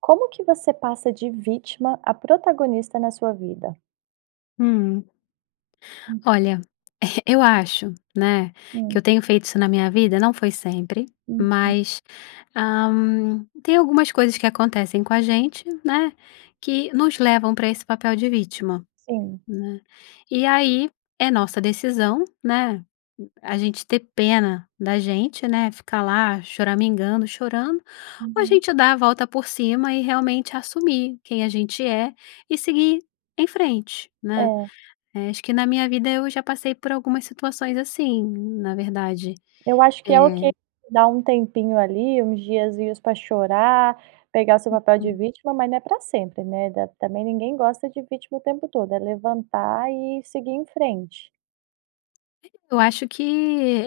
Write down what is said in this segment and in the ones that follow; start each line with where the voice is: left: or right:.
right: Como que você passa de vítima a protagonista na sua vida?
left: Hum.
right: Hum.
left: Olha, eh, eu acho, né, que
right: Hum.
left: eu tenho feito isso na minha vida, não foi sempre,
right: Uhum.
left: mas, hã, tem algumas coisas que acontecem com a gente, né, que nos levam pra esse papel de vítima,
right: Sim.
left: né, e aí, é nossa decisão, né, u a gente ter pena da gente, né, ficar lá choramingando, chorando, ou a
right: Uhum.
left: gente dá a volta por cima, e realmente assumir quem a gente é, e seguir em frente, né,
right: É.
left: eh, acho que na minha vida eu já passei por algumas situações assim, na verdade,
right: Eu acho que é ok
left: eh
right: dá um tempinho ali, uns diazinhos pra chorar, pegar o seu papel de
left: Uhum.
right: vítima, mas não é pra sempre, né, da também ninguém gosta de vítima o tempo todo, é levantar e seguir em frente.
left: Eu acho que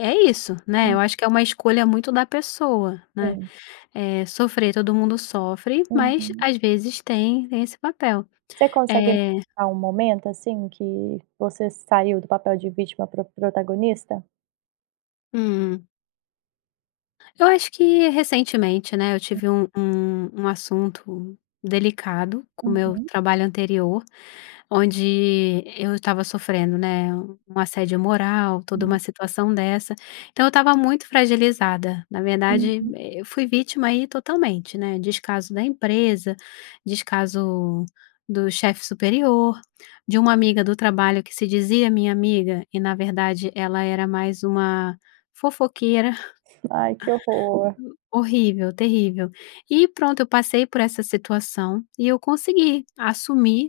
left: é isso, né, eu
right: Hum.
left: acho que é uma escolha muito da pessoa, né,
right: Sim.
left: eh, sofrer todo mundo sofre, mas,
right: Uhum.
left: às vezes, tem tem esse papel,
right: Você consegue me
left: eh
right: falar um momento, assim, que você saiu do papel de vítima pra protagonista?
left: Hum. Eu acho que, recentemente, né, eu
right: Hum.
left: tive um um um assunto delicado com meu
right: Uhum.
left: trabalho anterior, onde eu estava sofrendo, né, u um assédio moral, toda
right: Hum.
left: uma situação dessa, então eu estava muito fragilizada, na verdade,
right: Uhum.
left: e eu fui vítima aí totalmente, né, descaso da empresa, descaso do chefe superior, de uma amiga do trabalho que se dizia minha amiga e, na verdade, ela era mais uma fofoqueira.
right: Ai que horror.
left: U horrível, terrível, e, pronto, eu passei por essa situação e eu consegui assumir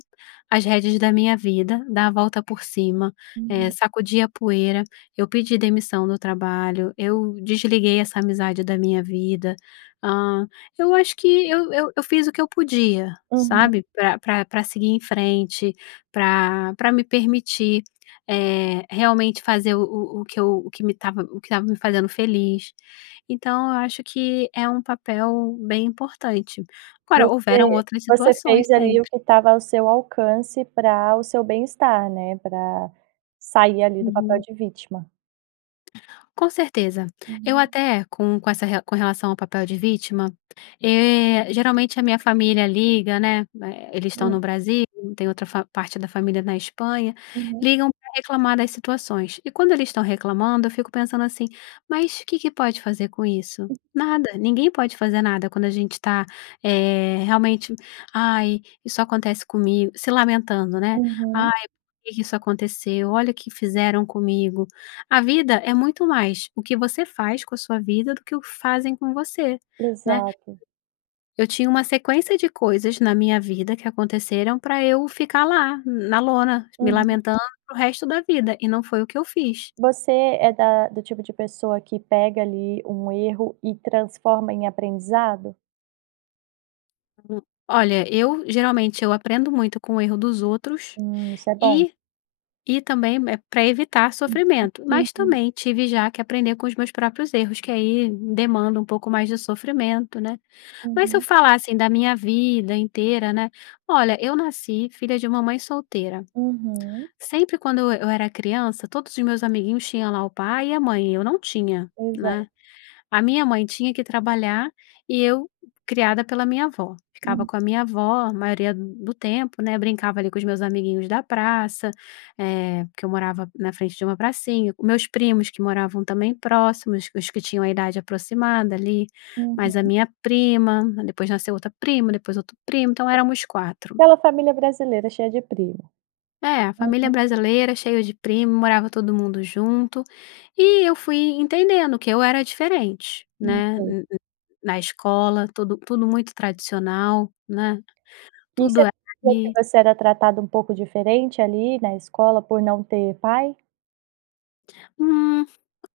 left: as rédeas da minha vida, dar a volta por cima, eh,
right: Uhum.
left: sacudi a poeira, eu pedi demissão no trabalho, eu desliguei essa amizade da minha vida, hã, eu acho que eu eu eu fiz o que eu podia,
right: Aham.
left: sabe, pra pra pra seguir em frente, pra pra me permitir, eh, realmente fazer o o o que eu o que me estava o que estava me fazendo feliz. Então, eu acho que é um papel bem importante. Agora, houveram
right: Você
left: outras
right: você
left: situações,
right: fez ali o
left: sempre.
right: que o estava ao seu alcance para o seu bem estar, né, pra sair ali do papel
left: Uhum.
right: de vítima.
left: Com certeza, eu
right: Uhum.
left: até com com essa re com relação ao papel de vítima, eh, geralmente a minha família liga, né, eh, eles estão no
right: Hum.
left: Brasil, tem outra fa parte da família na Espanha,
right: Uhum.
left: ligam pra reclamar das situações e, quando eles estão reclamando, eu fico pensando assim: "Mas que que pode fazer com isso?" Nada! Ninguém pode fazer nada quando a gente tá, eh, realmente: "Ai, só acontece comigo", se lamentando, né, "Ai,
right: Uhum.
left: por que que isso aconteceu, olha o que fizeram comigo", a vida é muito mais o que você faz com a sua vida do que o fazem com você, né.
right: Exato.
left: Eu tinha uma sequência de coisas na minha vida que aconteceram pra eu ficar lá, na lona, me
right: Uhum.
left: lamentando para o resto da vida e não foi o que eu fiz.
right: Você é da do tipo de pessoa que pega ali um erro e transforma em aprendizado?
left: Hum, olha, eu geralmente eu aprendo muito com o erro dos outros
right: Hum, isso é bom.
left: e e também, eh, pra evitar
right: Uhum.
left: sofrimento.
right: Sim,
left: Mas
right: sim.
left: também tive já que aprender com os meus próprios erros, que aí demanda um pouco mais de sofrimento, né, mas se eu
right: Uhum.
left: falar assim da minha vida inteira, né olha, eu nasci filha de uma mãe solteira,
right: Uhum.
left: sempre quando eu eu era criança todos os meus amiguinhos tinham lá o pai e a mãe, e eu não tinha, né.
right: Exato.
left: A minha mãe tinha que ir trabalhar e eu, criada pela minha avó, ficava
right: Hum.
left: com a minha avó a maioria d do tempo, né, brincava ali com os meus amiguinhos da praça, eh, que eu morava na frente de uma pracinha. Os meus primos, que moravam também próximos, os que tinham a idade aproximada ali, mais a
right: Uhum.
left: minha prima, depois nasceu outra prima, depois outro primo, então, éramos 4.
right: Aquela família brasileira cheia de primo.
left: É, a família
right: Uhum.
left: brasileira, cheio de primo, morava todo mundo junto, e eu fui entendendo que eu era diferente,
right: Hum,
left: né,
right: sei.
left: n n na escola tudo tudo muito tradicional, né,
right: Isso
left: tudo era
right: quer dizer que
left: ali.
right: você era tratada um pouco diferente ali na escola por não ter pai?
left: Hum,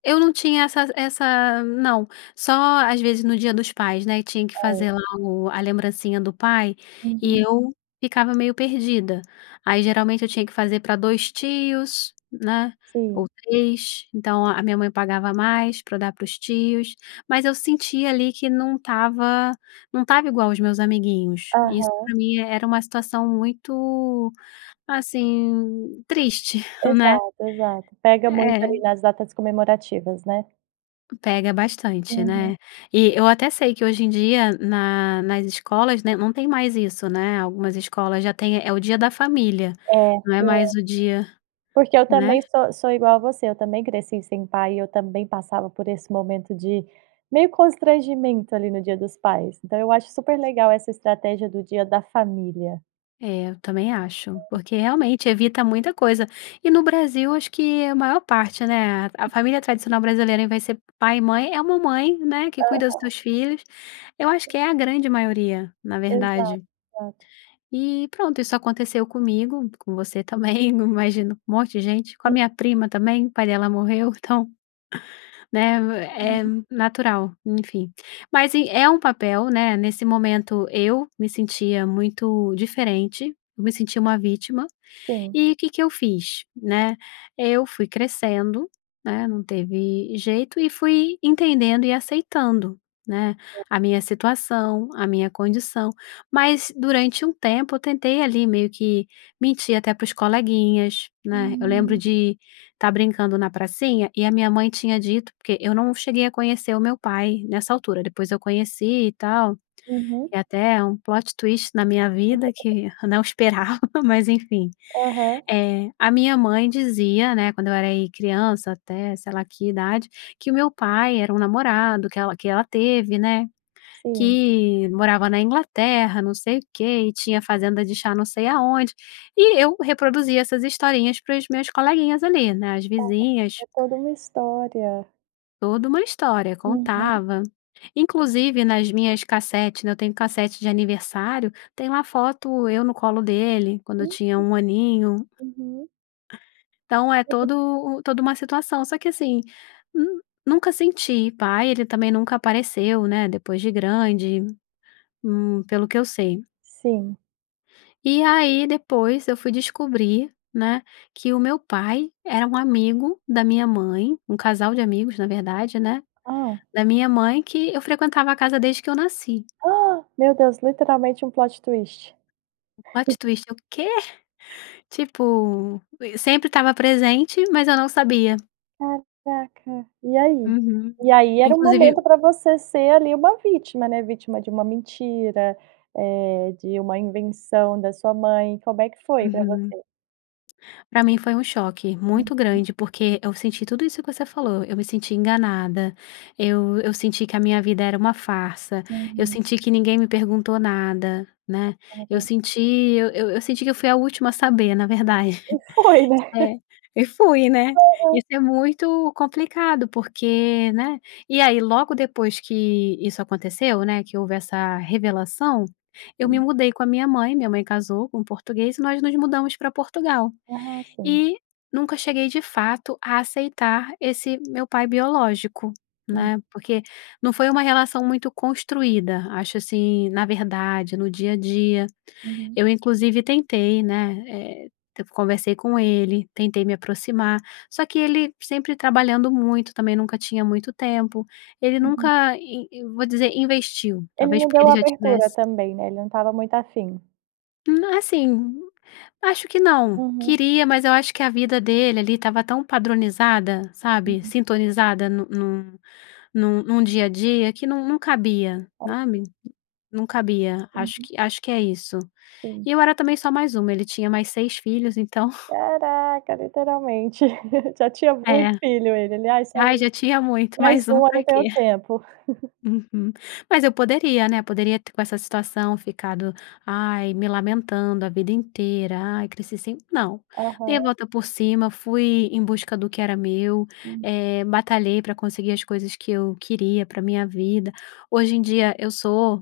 left: eu não tinha essas essa não, só às vezes no dia dos pais, né, e tinha que
right: Hum.
left: fazer lá o a lembrancinha do pai e
right: Uhum.
left: eu ficava meio perdida, aí geralmente eu tinha que fazer pra 2 tios, né, ou
right: Sim.
left: 3. Então a a minha mãe pagava a mais pra dar para os tios, mas eu sentia ali que não estava não estava igual aos meus amiguinhos, e isso, pra
right: Aham.
left: mim, era uma situação muito, assim, triste, né.
right: Exato, exato, pega muito
left: É.
right: ali nas datas comemorativas, né.
left: Pega bastante, né?
right: Uhum.
left: E eu até sei que hoje em dia, na nas escolas, né, não tem mais isso, né. Algumas escolas já têm, eh, o dia da família,
right: É.
left: não
right: Té
left: é mais o dia
right: Porque eu
left: né?
right: também so sou igual a você, eu também cresci sem pai e eu também passava por esse momento de meio constrangimento, ali, no dia dos pais, então, eu acho super legal essa estratégia do dia da família.
left: Eh, eu também acho porque realmente evita muita coisa e no Brasil acho que a maior parte, né, a família tradicional brasileira, vai ser pai e mãe é uma mãe, né, que cuida dos
right: Aham.
left: seus filhos, eu acho que é a grande maioria, na verdade.
right: Exata
left: E pronto, isso aconteceu comigo, com você também, num imagino com monte de gente, com a
right: É
left: minha prima também, o pai dela morreu, então, né, é
right: Aham.
left: natural, enfim. Mas e é um papel, né? Nesse momento eu me sentia muito diferente, eu me sentia uma vítima.
right: Sim.
left: E o que que eu fiz, né? Eu fui crescendo, né. Não teve jeito e fui entendendo e aceitando, né.
right: É.
left: A minha situação, a minha condição. Mas durante um tempo eu tentei ali, meio que mentir até para os coleguinhas, né. Eu lembro
right: Hum.
left: de tá brincando na pracinha e a minha mãe tinha dito porque eu não cheguei a conhecer o meu pai nessa altura, depois eu conheci e tal.
right: Uhum.
left: É até um plot twist na minha vida
right: [unintelligible]
left: que eu não esperava, mas enfim.
right: Aham.
left: Eh, a minha mãe dizia, né, quando eu era aí, criança até sei lá que idade, que o meu pai era um namorado que ela que ela teve, né,
right: Sim.
left: que morava na Inglaterra, não sei o quê e tinha fazenda de chá não sei aonde. E eu reproduzia essas historinhas para os meus coleguinhas ali, né, as
right: Ah, tá.
left: vizinhas
right: É toda uma história.
left: toda uma história,
right: Aham.
left: contava Inclusive nas minhas cassete eu tenho cassete de aniversário, tem uma foto eu no colo dele, quando
right: Eh,
left: eu tinha 1 aninho.
right: hã, uhum.
left: Então, é
right: Aham.
left: todo o toda uma situação, só que assim, hum, nunca senti pai, ele também nunca apareceu, né, depois de grande. Hum, pelo que eu sei.
right: Sim.
left: E aí, depois eu fui descobrir, né, que o meu pai era um amigo da minha mãe um casal de amigos na verdade, né,
right: Ah!
left: da minha mãe, que eu frequentava a casa desde que eu nasci.
right: Ah! Meu Deus! Literalmente um plot twist.
left: O plot twist, eu: "Quê?". Tipo, conhe sempre tava presente, mas eu não sabia.
right: Caraca! E aí?
left: Uhum.
right: E aí era o
left: Inclusive
right: momento pra você ser ali, uma vítima, né. Vítima de uma mentira, eh, de uma invenção da sua mãe. Como é que foi pra
left: Uhum.
right: você?
left: Pra mim foi um choque muito
right: Uhum.
left: grande, porque eu senti tudo isso que você falou. Eu me senti enganada, eu eu senti que a minha vida era uma farsa, eu
right: Uhum.
left: senti que ninguém me perguntou nada, né. Eu
right: Aham.
left: senti eu eu senti que eu fui a última a saber, na verdade.
right: E foi, né?
left: É, e fui, né?
right: Aham.
left: Isso é muito complicado porque né? E aí, logo depois que isso aconteceu, né, que houve essa revelação, eu me
right: Sim.
left: mudei com a minha mãe minha mãe casou com português, nós nos mudamos pra Portugal
right: Ah! Sim.
left: e nunca cheguei de fato, a aceitar esse meu pai biológico,
right: Sim.
left: né. Porque não foi uma relação muito construída, acho assim na verdade, no dia a dia.
right: Uhum.
left: Eu inclusive tentei, né, eh, eu conversei com ele, tentei me aproximar, só que ele sempre trabalhando muito, também nunca tinha muito tempo. Ele
right: Uhum.
left: nunca, in eu vou dizer, investiu.
right: Ele
left: Talvez
right: não
left: porque ele
right: deu
left: já
right: abertura
left: tivesse
right: também, né. Ele não tava muito afim.
left: Não, assim, acho que não.
right: Aham.
left: Queria, mas eu acho que a vida dele ali, estava tão padronizada, sabe?
right: Uhum.
left: Sintonizada no num num num dia a dia que num num cabia,
right: Ai quê?
left: sabe? Num, cabia. Acho
right: Uhum.
left: que acho que é isso.
right: Sim.
left: E eu era também só mais uma, ele tinha mais 6 filhos então
right: Caraca literalmente! Já tinha muito
left: Eh.
right: filho ele, alias só
left: Ai,
right: ele:
left: já tinha muito,
right: "Mais
left: mais um
right: um, eu
left: pra
right: não
left: quê?
right: tenho tempo".
left: Uhum, mas eu poderia né poderia com essa situação ficado: "Ai". Me lamentando a vida inteira: "Ai, cresci sem". Não, dei
right: Aham.
left: volta por cima, fui em busca do que era meu,
right: Sim.
left: eh, batalhei pra conseguir as coisas que eu queria pra minha vida. Hoje em dia eu sou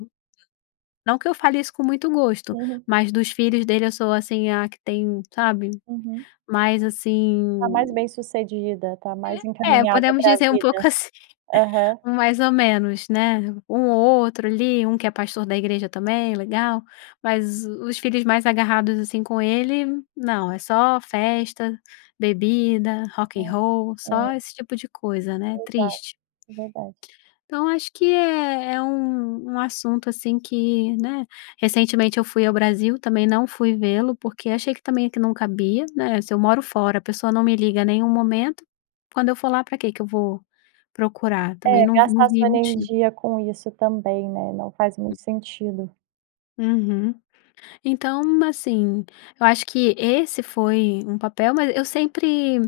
left: não que eu fale isso com muito gosto,
right: Uhum.
left: mas dos filhos dele, eu sou, assim, a que tem sabe,
right: Uhum.
left: mais
right: A mais bem
left: assim
right: sucedida. Tá
left: Eh,
right: mais
left: é
right: encaminhada
left: podemos
right: pra
left: dizer um
right: vida.
left: pouco assim,
right: Aham.
left: mais ou menos, né? Um outro ali, um que é pastor da igreja também, é legal, mas o os filhos mais agarrados, assim, com ele não, é só festa, bebida, rock and
right: Né.
left: roll, só
right: É.
left: esse tipo de coisa, né?
right: Exato,
left: Triste.
right: é verdade.
left: Então, acho que é é um um assunto, assim, que né. Recentemente eu fui ao Brasil, também não fui vê-lo, porque achei que também, eh, que não cabia, né? Se eu moro fora, a pessoa não me liga em nenhum momento, quando eu for lá, pra quê que eu vou procurar? Também
right: Eh,
left: não vi não
right: gastar
left: vi
right: sua
left: motivo.
right: energia com isso também, né, não faz
left: E
right: muito sentido.
left: Uhum. Então, assim, eu acho que esse foi um papel mas eu sempre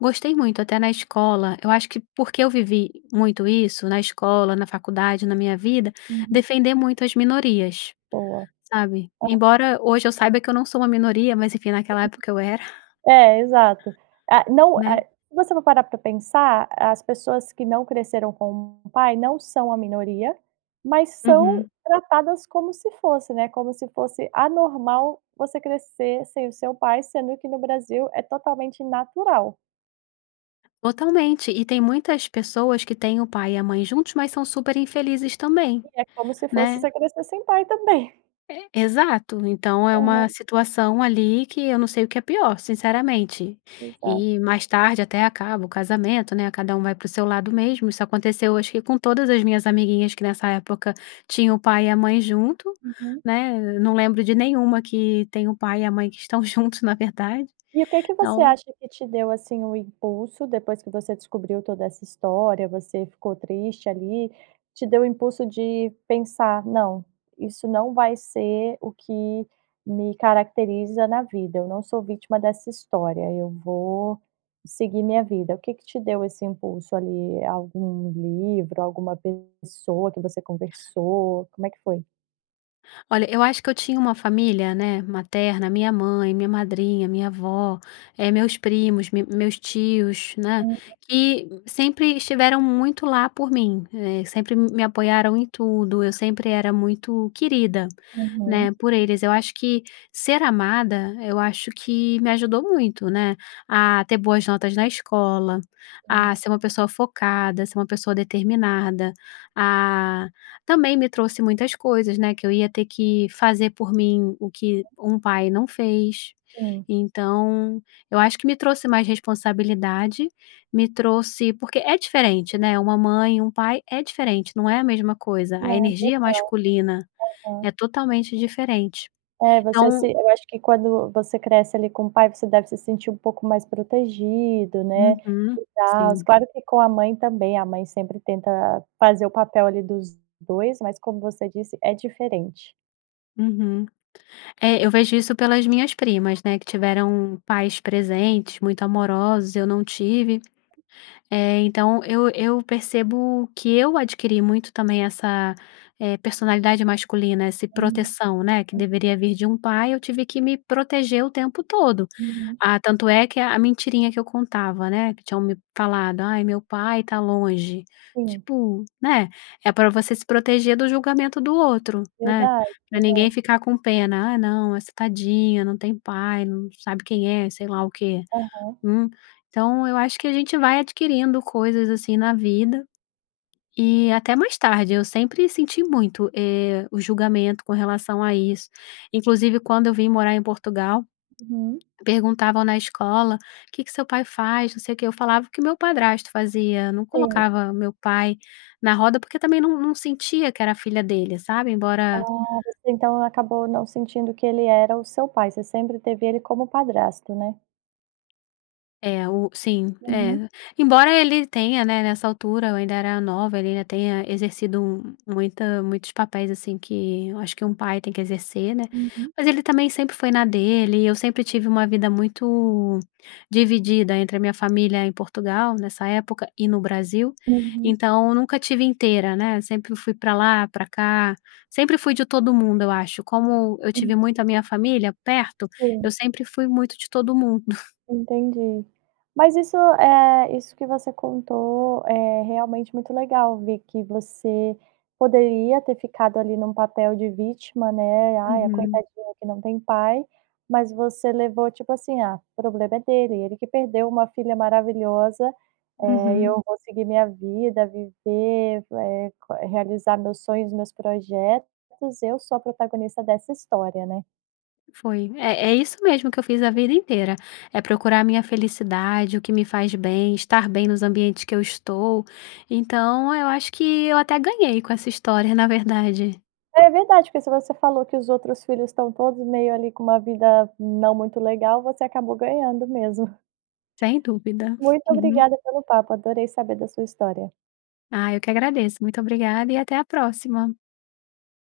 left: gostei muito. Até na escola, eu acho que porque eu vivi muito isso, na escola, na faculdade, na minha vida,
right: Uhum.
left: defender muito as minorias.
right: Boa.
left: Sabe?
right: Aham.
left: Embora hoje eu saiba que eu não sou uma minoria, mas enfim, naquela época eu era.
right: [unintelligible] É, exato. Ah, não
left: Né?
right: é se você não parar pra pensar, as pessoas que não cresceram com um pai, não são a minoria, mas são
left: Uhum.
right: tratadas como se fosse, né. Como se fosse anormal você crescer sem o seu pai, sendo que no Brasil é totalmente natural.
left: Totalmente, e tem muitas pessoas que têm o pai e a mãe juntos, mas são super infelizes também,
right: E é como se fosse
left: né.
right: você crescer sem pai também.
left: Exato, então é
right: Aham.
left: uma situação ali que eu não sei o que é pior, sinceramente,
right: Exato.
left: e mais tarde até acaba o casamento, né, cada um vai pro seu lado mesmo. Isso aconteceu acho que com todas as minhas amiguinhas que nessa época tinham o pai e a mãe junto,
right: Uhum.
left: né, eu não lembro de nenhuma que tem o pai e a mãe que estão juntos, na verdade
right: E o que que você
left: então.
right: acha que te deu assim o impulso depois que você descobriu toda essa história, você ficou triste ali, te deu impulso de pensar não, isso não vai ser o que me caracteriza na vida, eu não sou vítima dessa história, eu vou seguir minha vida, o que que te deu esse impulso ali, algum livro, alguma pessoa que você conversou, como é que foi?
left: Olha, eu acho que eu tinha uma família, né, materna, minha mãe, minha madrinha, minha avó, eh, meus primos, meus tios, né.
right: Uhum.
left: Que sempre estiveram muito lá por mim, eh, sempre me apoiaram em tudo, eu sempre era muito querida,
right: Uhum.
left: né, por eles. Eu acho que ser amada, eu acho que me ajudou muito, né, a ter boas notas na escola,
right: Sim.
left: a ser uma pessoa focada, ser uma pessoa determinada, ah, também me trouxe muitas coisas, né, que eu ia ter que fazer por mim o que um pai não fez.
right: Hum.
left: Então eu acho que me trouxe mais responsabilidade, me trouxe porque é diferente, né, uma mãe e um pai é diferente, não é a mesma coisa, a
right: [unintelligible]
left: energia masculina
right: uhum.
left: é totalmente diferente,
right: É você se
left: então
right: eu acho que quando você cresce ali com o pai você deve se sentir um pouco mais protegido, né,
left: Uhum,
right: e tals,
left: sim.
right: claro que com a mãe também a mãe sempre tenta fazer o papel ali dos dois, mas como você disse é diferente.
left: Uhum, é eu vejo isso pelas minhas primas, né, que tiveram pais presentes, muito amorosos, eu não tive. Eh, então, eu eu percebo que eu adquiri muito também essa personalidade, eh, masculina, esse
right: Hum,
left: proteção, né. Que
right: uhum.
left: deveria vir de um pai, eu tive que me proteger o tempo todo.
right: Uhum.
left: Ah, tanto é que a mentirinha que eu contava né. Que tinham me falado "Ai meu pai tá longe".
right: Sim.
left: Tipo, né, é pra você se proteger do julgamento do outro, né,
right: Verdade,
left: pra ninguém
right: verdade.
left: ficar com pena, ah, não, nossa, tadinha não tem pai não sabe quem é sei lá o quê,
right: Aham.
left: hum. Então eu acho que a gente vai adquirindo coisas assim na vida e até mais tarde eu sempre senti muito, eh, o julgamento com relação a isso inclusive quando eu vim morar em Portugal
right: Uhum.
left: perguntavam na escola, o que que seu pai faz não sei o que eu falava o que meu padrasto fazia, não
right: Sim.
left: colocava meu pai na roda porque também não não sentia que era filha dele sabe, embora
right: Ah, você então acabou não sentindo que ele era o seu pai, você sempre teve ele como padrasto, né.
left: É o sim,
right: Uhum.
left: é embora ele tenha, né, nessa altura eu ainda era nova, ele ainda tenha exercido muita muitos papéis assim que acho que um pai tem que exercer, né.
right: Uhum.
left: Mas ele também sempre foi na dele, e eu sempre tive uma vida muito dividida entre a minha família em Portugal nessa época e no Brasil.
right: Uhum.
left: Então eu nunca estive inteira né. Sempre fui pra lá, pra cá, sempre fui de todo mundo eu acho. Como eu
right: Sim.
left: tive muito a minha família perto,
right: Sim.
left: eu sempre fui muito de todo mundo.
right: Entendi, mas isso é, isso que você contou é realmente muito legal ver que você poderia ter ficado ali num papel de vítima, né, "Ai a
left: Uhum.
right: Coitadinha que não tem pai", mas você levou tipo assim, ah, problema é dele ele, que perdeu uma filha maravilhosa, eh, e
left: Uhum.
right: eu vou seguir minha vida viver, eh, realizar meus sonhos meus projetos, e eu sou a protagonista dessa história, né.
left: Foi, é é isso mesmo que eu fiz a vida inteira, é procurar minha felicidade o que me faz bem, estar bem nos ambientes que eu estou, então eu acho que eu até ganhei com essa história, na verdade.
right: É verdade porque se você falou, que os outros filhos estão todos meio ali com uma vida não muito legal, você acabou ganhando mesmo.
left: Sem dúvida,
right: Muito
left: uhum.
right: obrigada pelo papo, adorei saber da sua história.
left: Ah, eu que agradeço, muito obrigada e até a próxima.